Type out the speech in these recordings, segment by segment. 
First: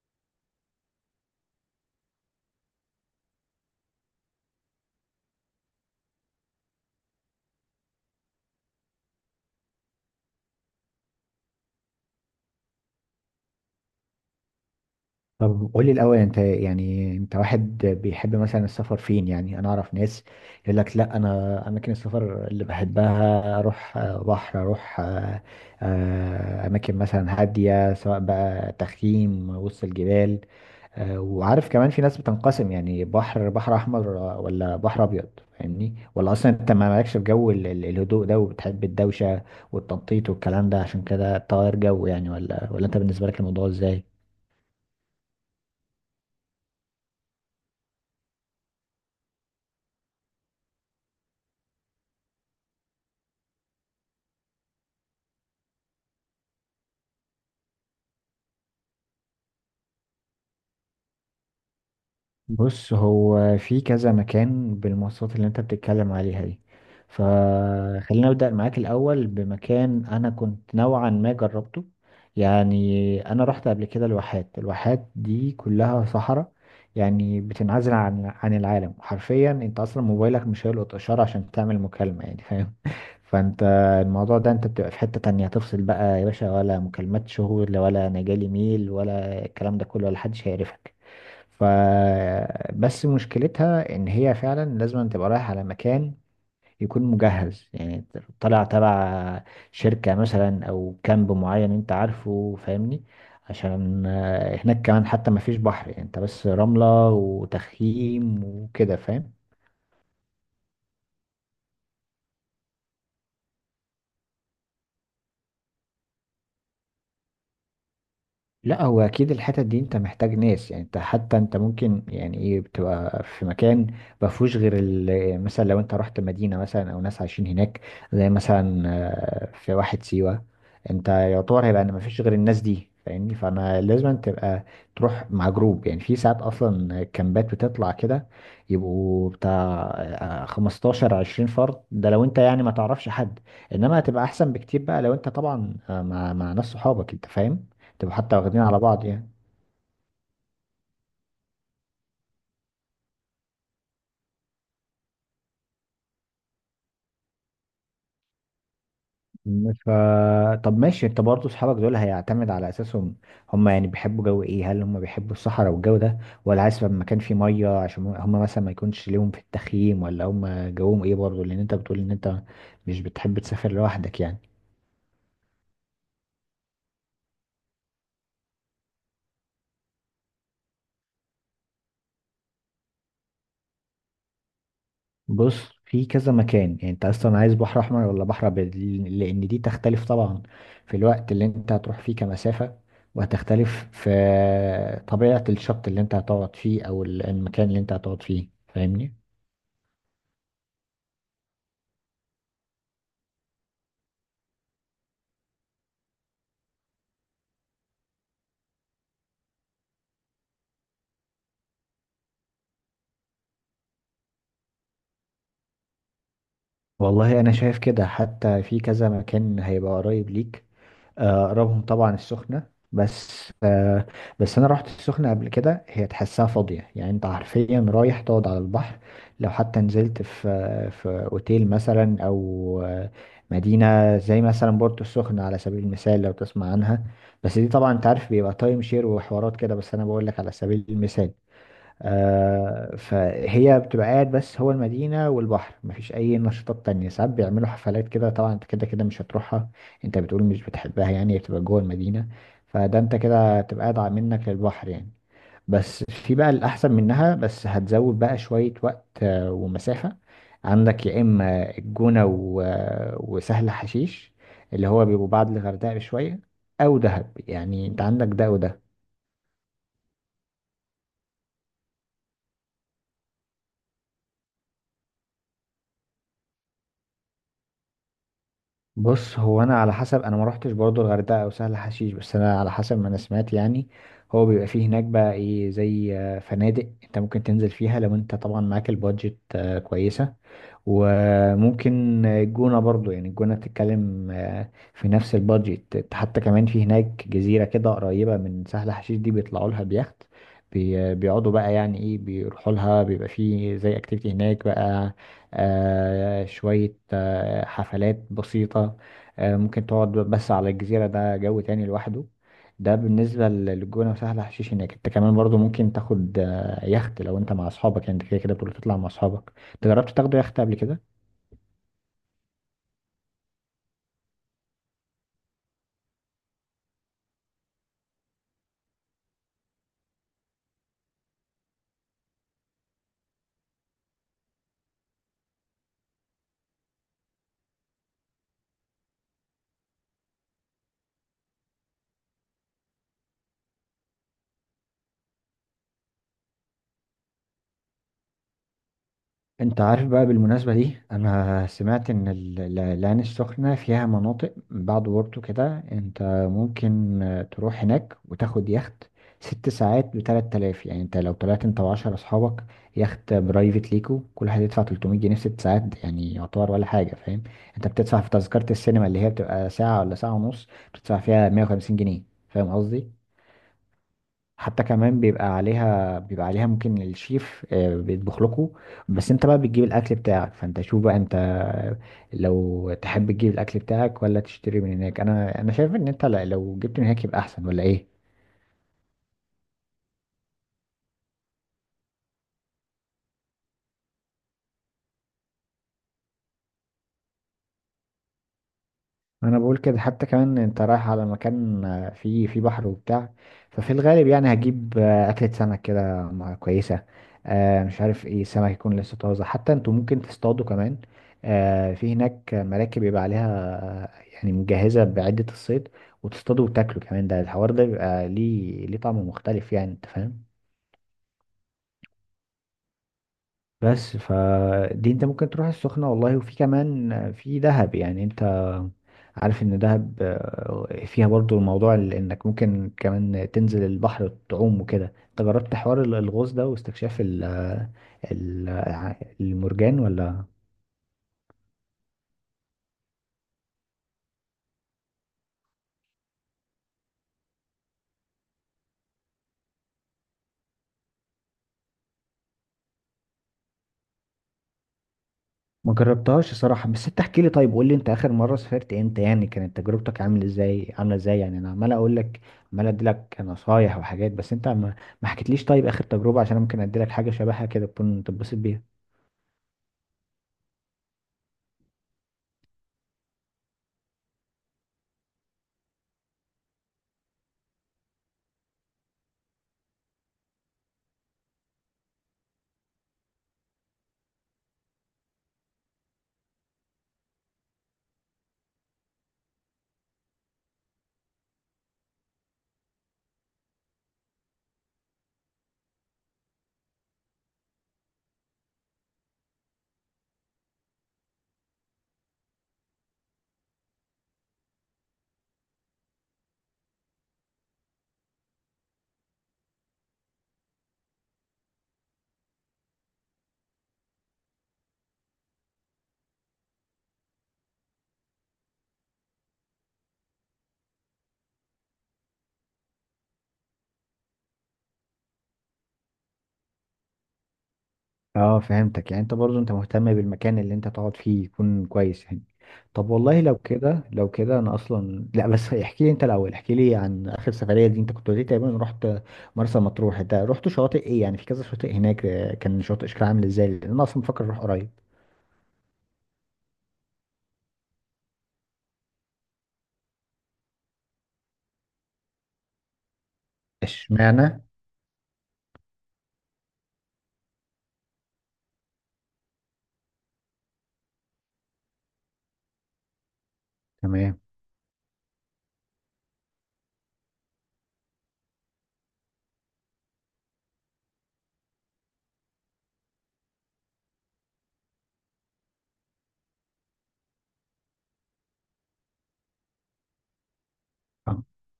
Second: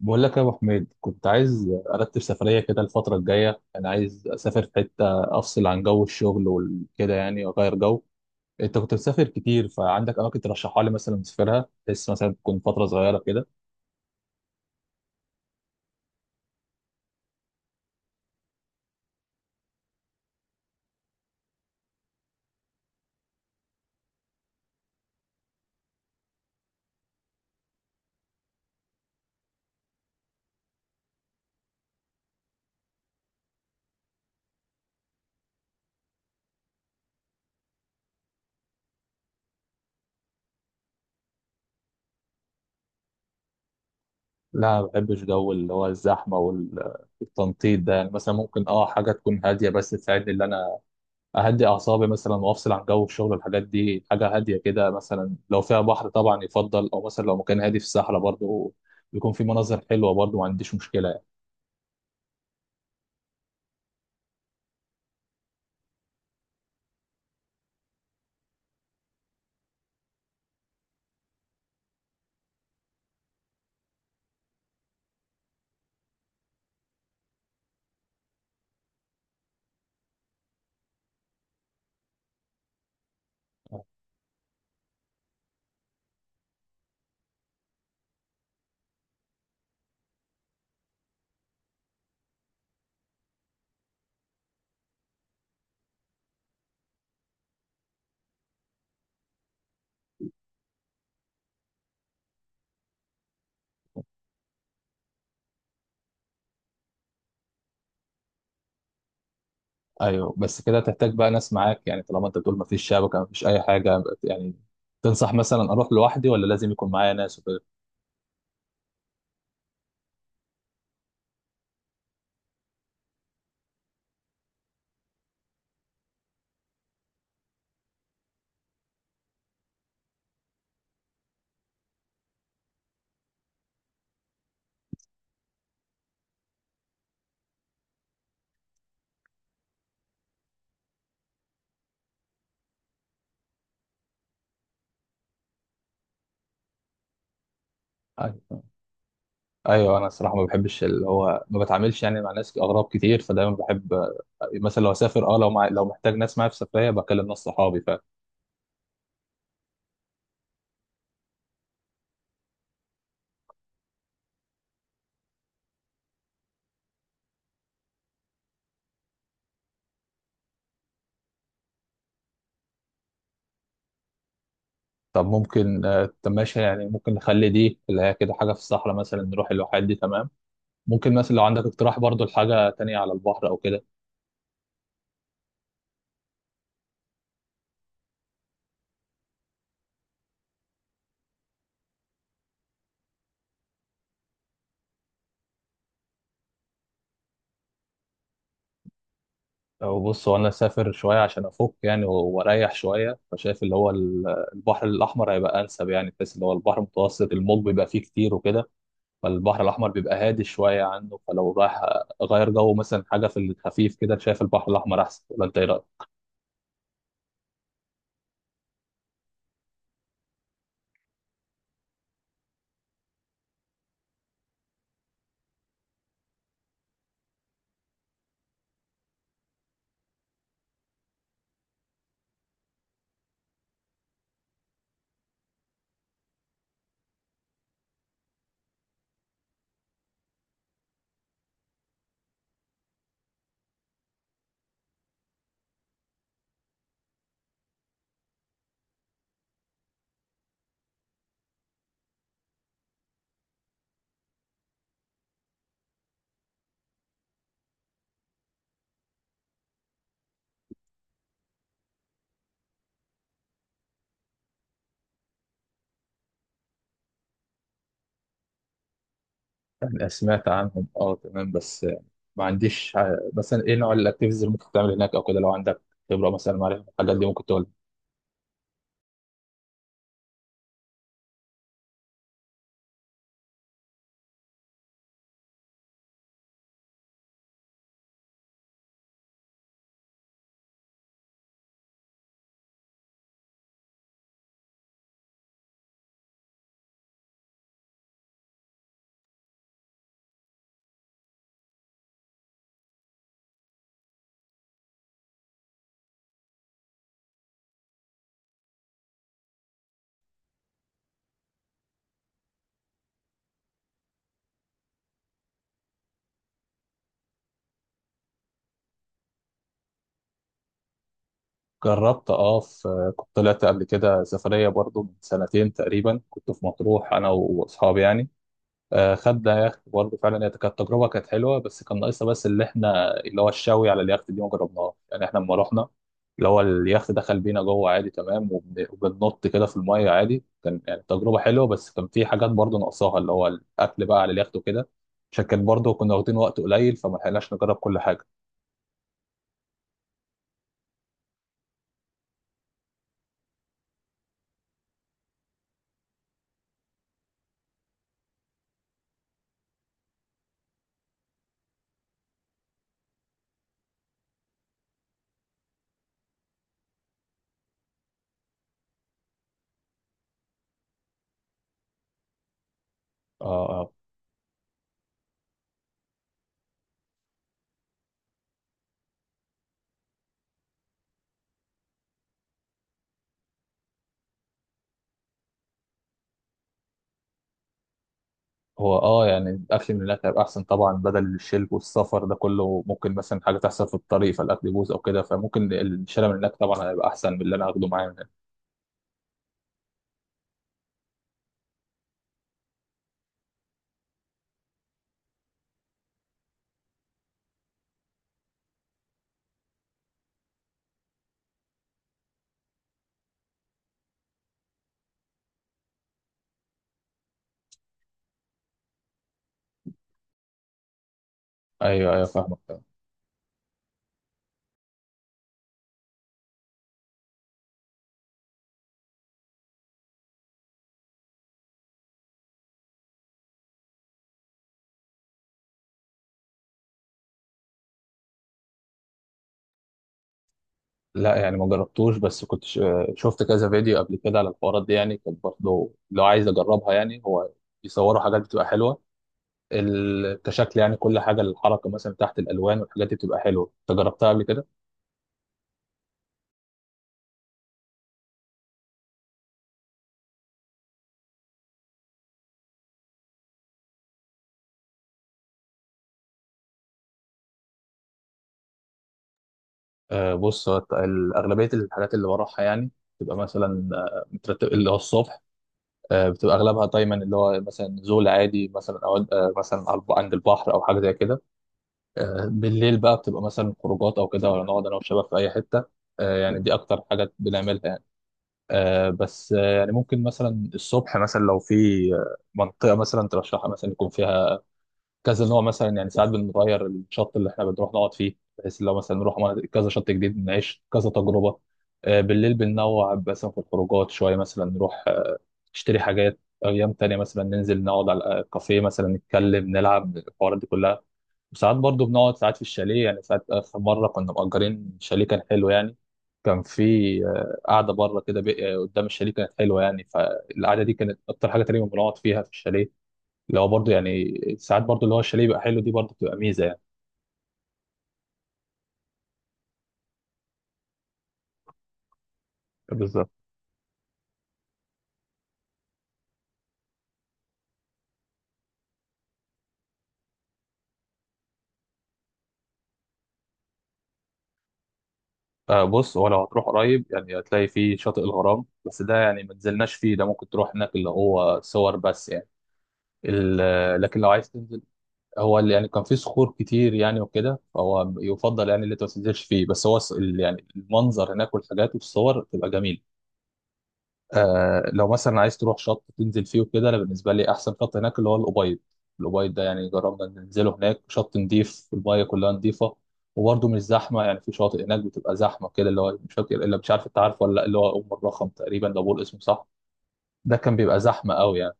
بقول لك يا ابو حميد، كنت عايز ارتب سفريه كده الفتره الجايه. انا عايز اسافر في حته افصل عن جو الشغل وكده يعني واغير جو. انت كنت بتسافر كتير، فعندك اماكن ترشحها لي مثلا اسافرها، بس مثلا تكون فتره صغيره كده. طب قولي الأول أنت، يعني أنت واحد بيحب مثلا السفر فين؟ يعني أنا أعرف ناس يقول لك لا، أنا أماكن السفر اللي بحبها أروح بحر، أروح أماكن مثلا هادية، سواء بقى تخييم وسط الجبال، وعارف كمان في ناس بتنقسم، يعني بحر، بحر أحمر ولا بحر أبيض. فاهمني؟ ولا أصلا أنت ما مالكش في جو الهدوء ده وبتحب الدوشة والتنطيط والكلام ده؟ عشان كده تغير جو يعني، ولا أنت بالنسبة لك الموضوع إزاي؟ لا، ما بحبش جو اللي هو الزحمه والتنطيط ده. يعني مثلا ممكن حاجه تكون هاديه بس تساعدني ان اهدي اعصابي مثلا، وافصل عن جو الشغل والحاجات دي. حاجه هاديه كده، مثلا لو فيها بحر طبعا يفضل، او مثلا لو مكان هادي في الصحراء برضه يكون في مناظر حلوه برضه، ما عنديش مشكله. بص، هو في كذا مكان بالمواصفات اللي انت بتتكلم عليها دي، فخلينا نبدأ معاك الأول بمكان أنا كنت نوعا ما جربته. يعني أنا رحت قبل كده الواحات. الواحات دي كلها صحراء، يعني بتنعزل عن العالم حرفيا. انت أصلا موبايلك مش هيلقط إشارة عشان تعمل مكالمة يعني، فاهم؟ فانت الموضوع ده انت بتبقى في حتة تانية، تفصل بقى يا باشا، ولا مكالمات شغل، ولا انا جالي ميل، ولا الكلام ده كله، ولا حدش هيعرفك. فبس مشكلتها ان هي فعلا لازم أن تبقى رايح على مكان يكون مجهز يعني، طالع تبع شركة مثلا، او كامب معين انت عارفه، فاهمني؟ عشان هناك كمان حتى ما فيش بحر، يعني انت بس رملة وتخييم وكده، فاهم؟ ايوه، بس كده تحتاج بقى ناس معاك يعني، طالما انت بتقول مفيش شبكه مفيش اي حاجه يعني. تنصح مثلا اروح لوحدي ولا لازم يكون معايا ناس وكده؟ لا، هو اكيد الحتت دي انت محتاج ناس، يعني انت حتى انت ممكن يعني ايه، بتبقى في مكان ما فيهوش غير مثلا لو انت رحت مدينه مثلا، او ناس عايشين هناك زي مثلا في واحد سيوه، انت يعتبر هيبقى ان ما فيش غير الناس دي، فاهمني؟ فانا لازم تبقى تروح مع جروب، يعني في ساعات اصلا كامبات بتطلع كده، يبقوا بتاع 15 20 فرد. ده لو انت يعني ما تعرفش حد، انما هتبقى احسن بكتير بقى لو انت طبعا مع ناس صحابك، انت فاهم؟ تبقى حتى واخدين ايوه، على بعض يعني. ايوه، انا الصراحه ما بحبش اللي هو ما بتعاملش يعني مع ناس اغراب كتير، فدايما بحب مثلا لو اسافر لو محتاج ناس معايا في سفريه بكلم ناس صحابي ف- م- ف طب ماشي. انت برضه اصحابك دول هيعتمد على اساسهم هم، يعني بيحبوا جو ايه؟ هل هم بيحبوا الصحراء والجو ده، ولا عايز يبقى مكان فيه ميه عشان هم مثلا ما يكونش ليهم في التخييم؟ ولا هم جوهم ايه برضه؟ لان انت بتقول ان انت مش بتحب تسافر لوحدك يعني. طب ممكن، طب ماشي يعني، ممكن نخلي دي اللي هي كده حاجه في الصحراء مثلا، نروح الواحات دي تمام. ممكن مثلا لو عندك اقتراح برضو لحاجه تانية على البحر او كده. بص، في كذا مكان. يعني انت اصلا عايز بحر احمر ولا بحر ابيض؟ لان دي تختلف طبعا في الوقت اللي انت هتروح فيه كمسافة، وهتختلف في طبيعة الشط اللي انت هتقعد فيه، او المكان اللي انت هتقعد فيه، فاهمني؟ أو بص، هو أنا سافر شوية عشان أفك يعني وأريح شوية، فشايف اللي هو البحر الأحمر هيبقى أنسب يعني، بحيث اللي هو البحر المتوسط الموج بيبقى فيه كتير وكده، فالبحر الأحمر بيبقى هادي شوية عنه. فلو رايح أغير جو مثلا حاجة في الخفيف كده، شايف البحر الأحمر أحسن، ولا أنت إيه رأيك؟ والله، انا شايف كده حتى في كذا مكان هيبقى قريب ليك. اقربهم طبعا السخنة، بس آه، بس انا رحت السخنة قبل كده، هي تحسها فاضية يعني. انت حرفيا رايح تقعد على البحر، لو حتى نزلت في اوتيل مثلا، او مدينة زي مثلا بورتو السخنة على سبيل المثال، لو تسمع عنها. بس دي طبعا انت عارف بيبقى تايم شير وحوارات كده، بس انا بقول لك على سبيل المثال. فهي بتبقى قاعد. بس هو المدينة والبحر مفيش أي نشاطات تانية. ساعات بيعملوا حفلات كده، طبعا أنت كده كده مش هتروحها، أنت بتقول مش بتحبها يعني، بتبقى جوه المدينة. فده أنت كده هتبقى قاعد منك للبحر يعني. بس في بقى الأحسن منها، بس هتزود بقى شوية وقت ومسافة. عندك يا إما الجونة وسهل حشيش، اللي هو بيبقوا بعد الغردقة بشوية، أو دهب. يعني أنت عندك ده وده. يعني سمعت عنهم، أه، تمام، بس يعني ما عنديش مثلا إيه نوع الأكتيفيتيز اللي ممكن تعمل هناك أو كده. لو عندك خبرة مثلا معرفة الحاجات دي ممكن تقول. بص، هو انا على حسب، انا ما روحتش برضو الغردقه او سهل حشيش، بس انا على حسب ما انا سمعت يعني. هو بيبقى فيه هناك بقى ايه، زي فنادق انت ممكن تنزل فيها، لو انت طبعا معاك البادجت كويسه. وممكن الجونة برضو يعني، الجونة بتتكلم في نفس البادجت. حتى كمان في هناك جزيرة كده قريبة من سهل حشيش دي، بيطلعوا لها بيخت، بيقعدوا بقى يعني ايه، بيروحوا لها، بيبقى فيه زي اكتيفيتي هناك بقى، شوية حفلات بسيطة. ممكن تقعد بس على الجزيرة، ده جو تاني لوحده. ده بالنسبة للجونة وسهل حشيش. هناك انت كمان برضو ممكن تاخد يخت لو انت مع اصحابك يعني، انت كده كده بتقول تطلع مع اصحابك. انت جربت تاخده يخت قبل كده؟ جربت، اه، في كنت طلعت قبل كده سفرية برضو من سنتين تقريبا، كنت في مطروح أنا وأصحابي يعني. آه، خدنا يخت برضو، فعلا هي كانت تجربة كانت حلوة، بس كان ناقصها بس اللي احنا اللي هو الشاوي على اليخت دي ما جربناهاش يعني. احنا لما رحنا اللي هو اليخت دخل بينا جوه عادي تمام، وبننط كده في المية عادي، كان يعني تجربة حلوة، بس كان في حاجات برضو ناقصاها اللي هو الأكل بقى على اليخت وكده، عشان كان برضو كنا واخدين وقت قليل فما لحقناش نجرب كل حاجة. انت عارف بقى بالمناسبة دي، انا سمعت ان العين السخنة فيها مناطق بعد بورتو كده، انت ممكن تروح هناك وتاخد يخت 6 ساعات بـ3000. يعني انت لو طلعت انت و10 اصحابك يخت برايفت ليكو، كل واحد يدفع 300 جنيه في 6 ساعات، يعني يعتبر ولا حاجة، فاهم؟ انت بتدفع في تذكرة السينما اللي هي بتبقى ساعة ولا ساعة ونص، بتدفع فيها 150 جنيه. فاهم قصدي؟ اه، آه. حتى كمان بيبقى عليها ممكن الشيف بيطبخ لكم، بس انت بقى بتجيب الاكل بتاعك. فانت شوف بقى انت، لو تحب تجيب الاكل بتاعك ولا تشتري من هناك. انا شايف ان انت لو جبت من هناك يبقى احسن، ولا ايه؟ هو اه يعني الاكل من هناك هيبقى احسن طبعا، بدل الشرب والسفر ده كله ممكن مثلا حاجه تحصل في الطريق فالاكل يبوظ او كده، فممكن الشارع من هناك طبعا هيبقى احسن من اللي انا هاخده معايا من هنا. انا بقول كده، حتى كمان انت رايح على مكان فيه بحر وبتاع. ففي الغالب يعني هجيب اكلة سمك كده كويسة، مش عارف ايه سمك يكون لسه طازة، حتى انتوا ممكن تصطادوا كمان. في هناك مراكب يبقى عليها يعني مجهزة بعدة الصيد، وتصطادوا وتاكلوا كمان. ده الحوار ده بيبقى ليه طعم مختلف يعني، انت فاهم؟ ايوه، ايوه، فاهمك. بس فدي انت ممكن تروح السخنة والله، وفي كمان في دهب. يعني انت عارف ان دهب فيها برضو الموضوع انك ممكن كمان تنزل البحر تعوم وكده. انت جربت حوار الغوص ده واستكشاف ال- المرجان، ولا؟ لا، يعني ما جربتوش، بس كنت شفت كذا فيديو قبل كده على الحوارات دي يعني. كنت برضه لو عايز اجربها يعني. هو بيصوروا حاجات بتبقى حلوه كشكل يعني. كل حاجه الحركه مثلا تحت، الالوان والحاجات دي بتبقى حلوه. انت جربتها قبل كده؟ ما جربتهاش صراحة، بس انت احكي لي طيب، قول لي انت اخر مرة سافرت امتى يعني، كانت تجربتك عامل ازاي، عاملة ازاي يعني. انا عمال اقول لك، عمال ادي لك نصايح وحاجات، بس انت ما حكيتليش طيب اخر تجربة، عشان أنا ممكن ادي لك حاجة شبهها كده تكون تتبسط بيها. آه بص، هو اغلبيه الحاجات اللي بروحها يعني تبقى مثلا مترتب اللي هو الصبح. بتبقى اغلبها دايما اللي هو مثلا زول عادي مثلا، او مثلا عند البحر او حاجه زي كده. بالليل بقى بتبقى مثلا خروجات او كده، ولا نقعد انا والشباب في اي حته. يعني دي اكتر حاجه بنعملها يعني. آه، بس آه، يعني ممكن مثلا الصبح مثلا لو في منطقه مثلا ترشحها مثلا يكون فيها كذا نوع مثلا يعني. ساعات بنغير الشط اللي احنا بنروح نقعد فيه، بحيث لو مثلا نروح كذا شط جديد نعيش كذا تجربة. بالليل بننوع مثلا في الخروجات شوية، مثلا نروح نشتري حاجات. أيام تانية مثلا ننزل نقعد على الكافيه مثلا، نتكلم، نلعب، الحوارات دي كلها. وساعات برضو بنقعد ساعات في الشاليه يعني. ساعات آخر مرة كنا مأجرين شاليه كان حلو يعني، كان في قعدة بره كده قدام الشاليه كانت حلوة يعني، فالقعدة دي كانت أكتر حاجة تقريبا بنقعد فيها في الشاليه. اللي هو برضه يعني ساعات برضه اللي هو الشاليه يبقى حلو دي برضه بتبقى ميزه يعني. اه فهمتك يعني. انت برضو انت مهتم بالمكان اللي انت تقعد فيه يكون كويس يعني. طب بالظبط. والله لو كده انا اصلا لا، بس احكي لي انت الاول، احكي لي عن اخر سفرية دي. انت كنت قلت لي تقريبا رحت مرسى مطروح، انت رحت شواطئ ايه؟ يعني في كذا شاطئ هناك كان شاطئ شكل عامل ازاي؟ لان انا اصلا بفكر اروح قريب. بص، هو لو هتروح قريب يعني هتلاقي فيه شاطئ الغرام، بس ده يعني ما نزلناش فيه، ده ممكن تروح هناك اللي هو صور بس يعني. لكن لو عايز اشمعنى؟ تنزل، هو اللي يعني كان فيه صخور كتير يعني وكده، فهو يفضل يعني اللي انت ما تنزلش فيه، بس هو يعني المنظر هناك والحاجات والصور بتبقى جميله. تمام. آه، لو مثلا عايز تروح شط تنزل فيه وكده، انا بالنسبه لي احسن شط هناك اللي هو الابيض. الابيض ده يعني جربنا ننزله، هناك شط نضيف، المايه كلها نضيفه، وبرده مش زحمه يعني. في شواطئ هناك بتبقى زحمه كده، اللي هو مش فاكر الا، مش عارف انت عارف ولا لا، اللي هو ام الرخم تقريبا لو بقول اسمه صح، ده كان بيبقى زحمه آه. قوي يعني.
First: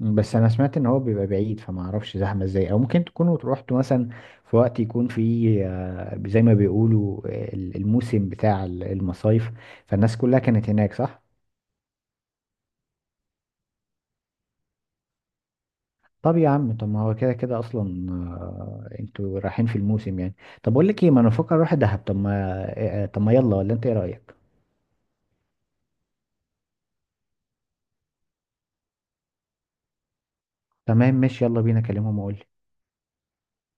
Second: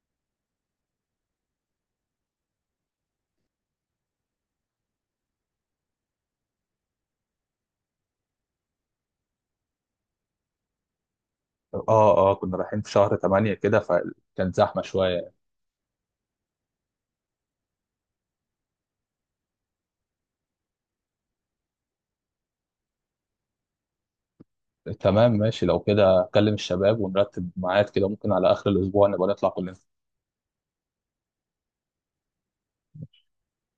بس انا سمعت ان هو بيبقى بعيد، فما اعرفش زحمه ازاي، او ممكن تكونوا روحتوا مثلا في وقت يكون فيه زي ما بيقولوا الموسم بتاع المصايف، فالناس كلها كانت هناك، صح؟ اه، اه، كنا رايحين في شهر 8 كده، فكانت زحمه شويه. طب يا عم، طب ما هو كده كده اصلا انتوا رايحين في الموسم يعني. طب اقول لك ايه، ما انا بفكر اروح دهب. طب ما طب ما يلا، ولا انت ايه رايك؟ تمام ماشي، لو كده اكلم الشباب ونرتب ميعاد كده، ممكن على اخر الاسبوع نبقى نطلع كلنا. تمام ماشي، يلا بينا، كلمهم واقول.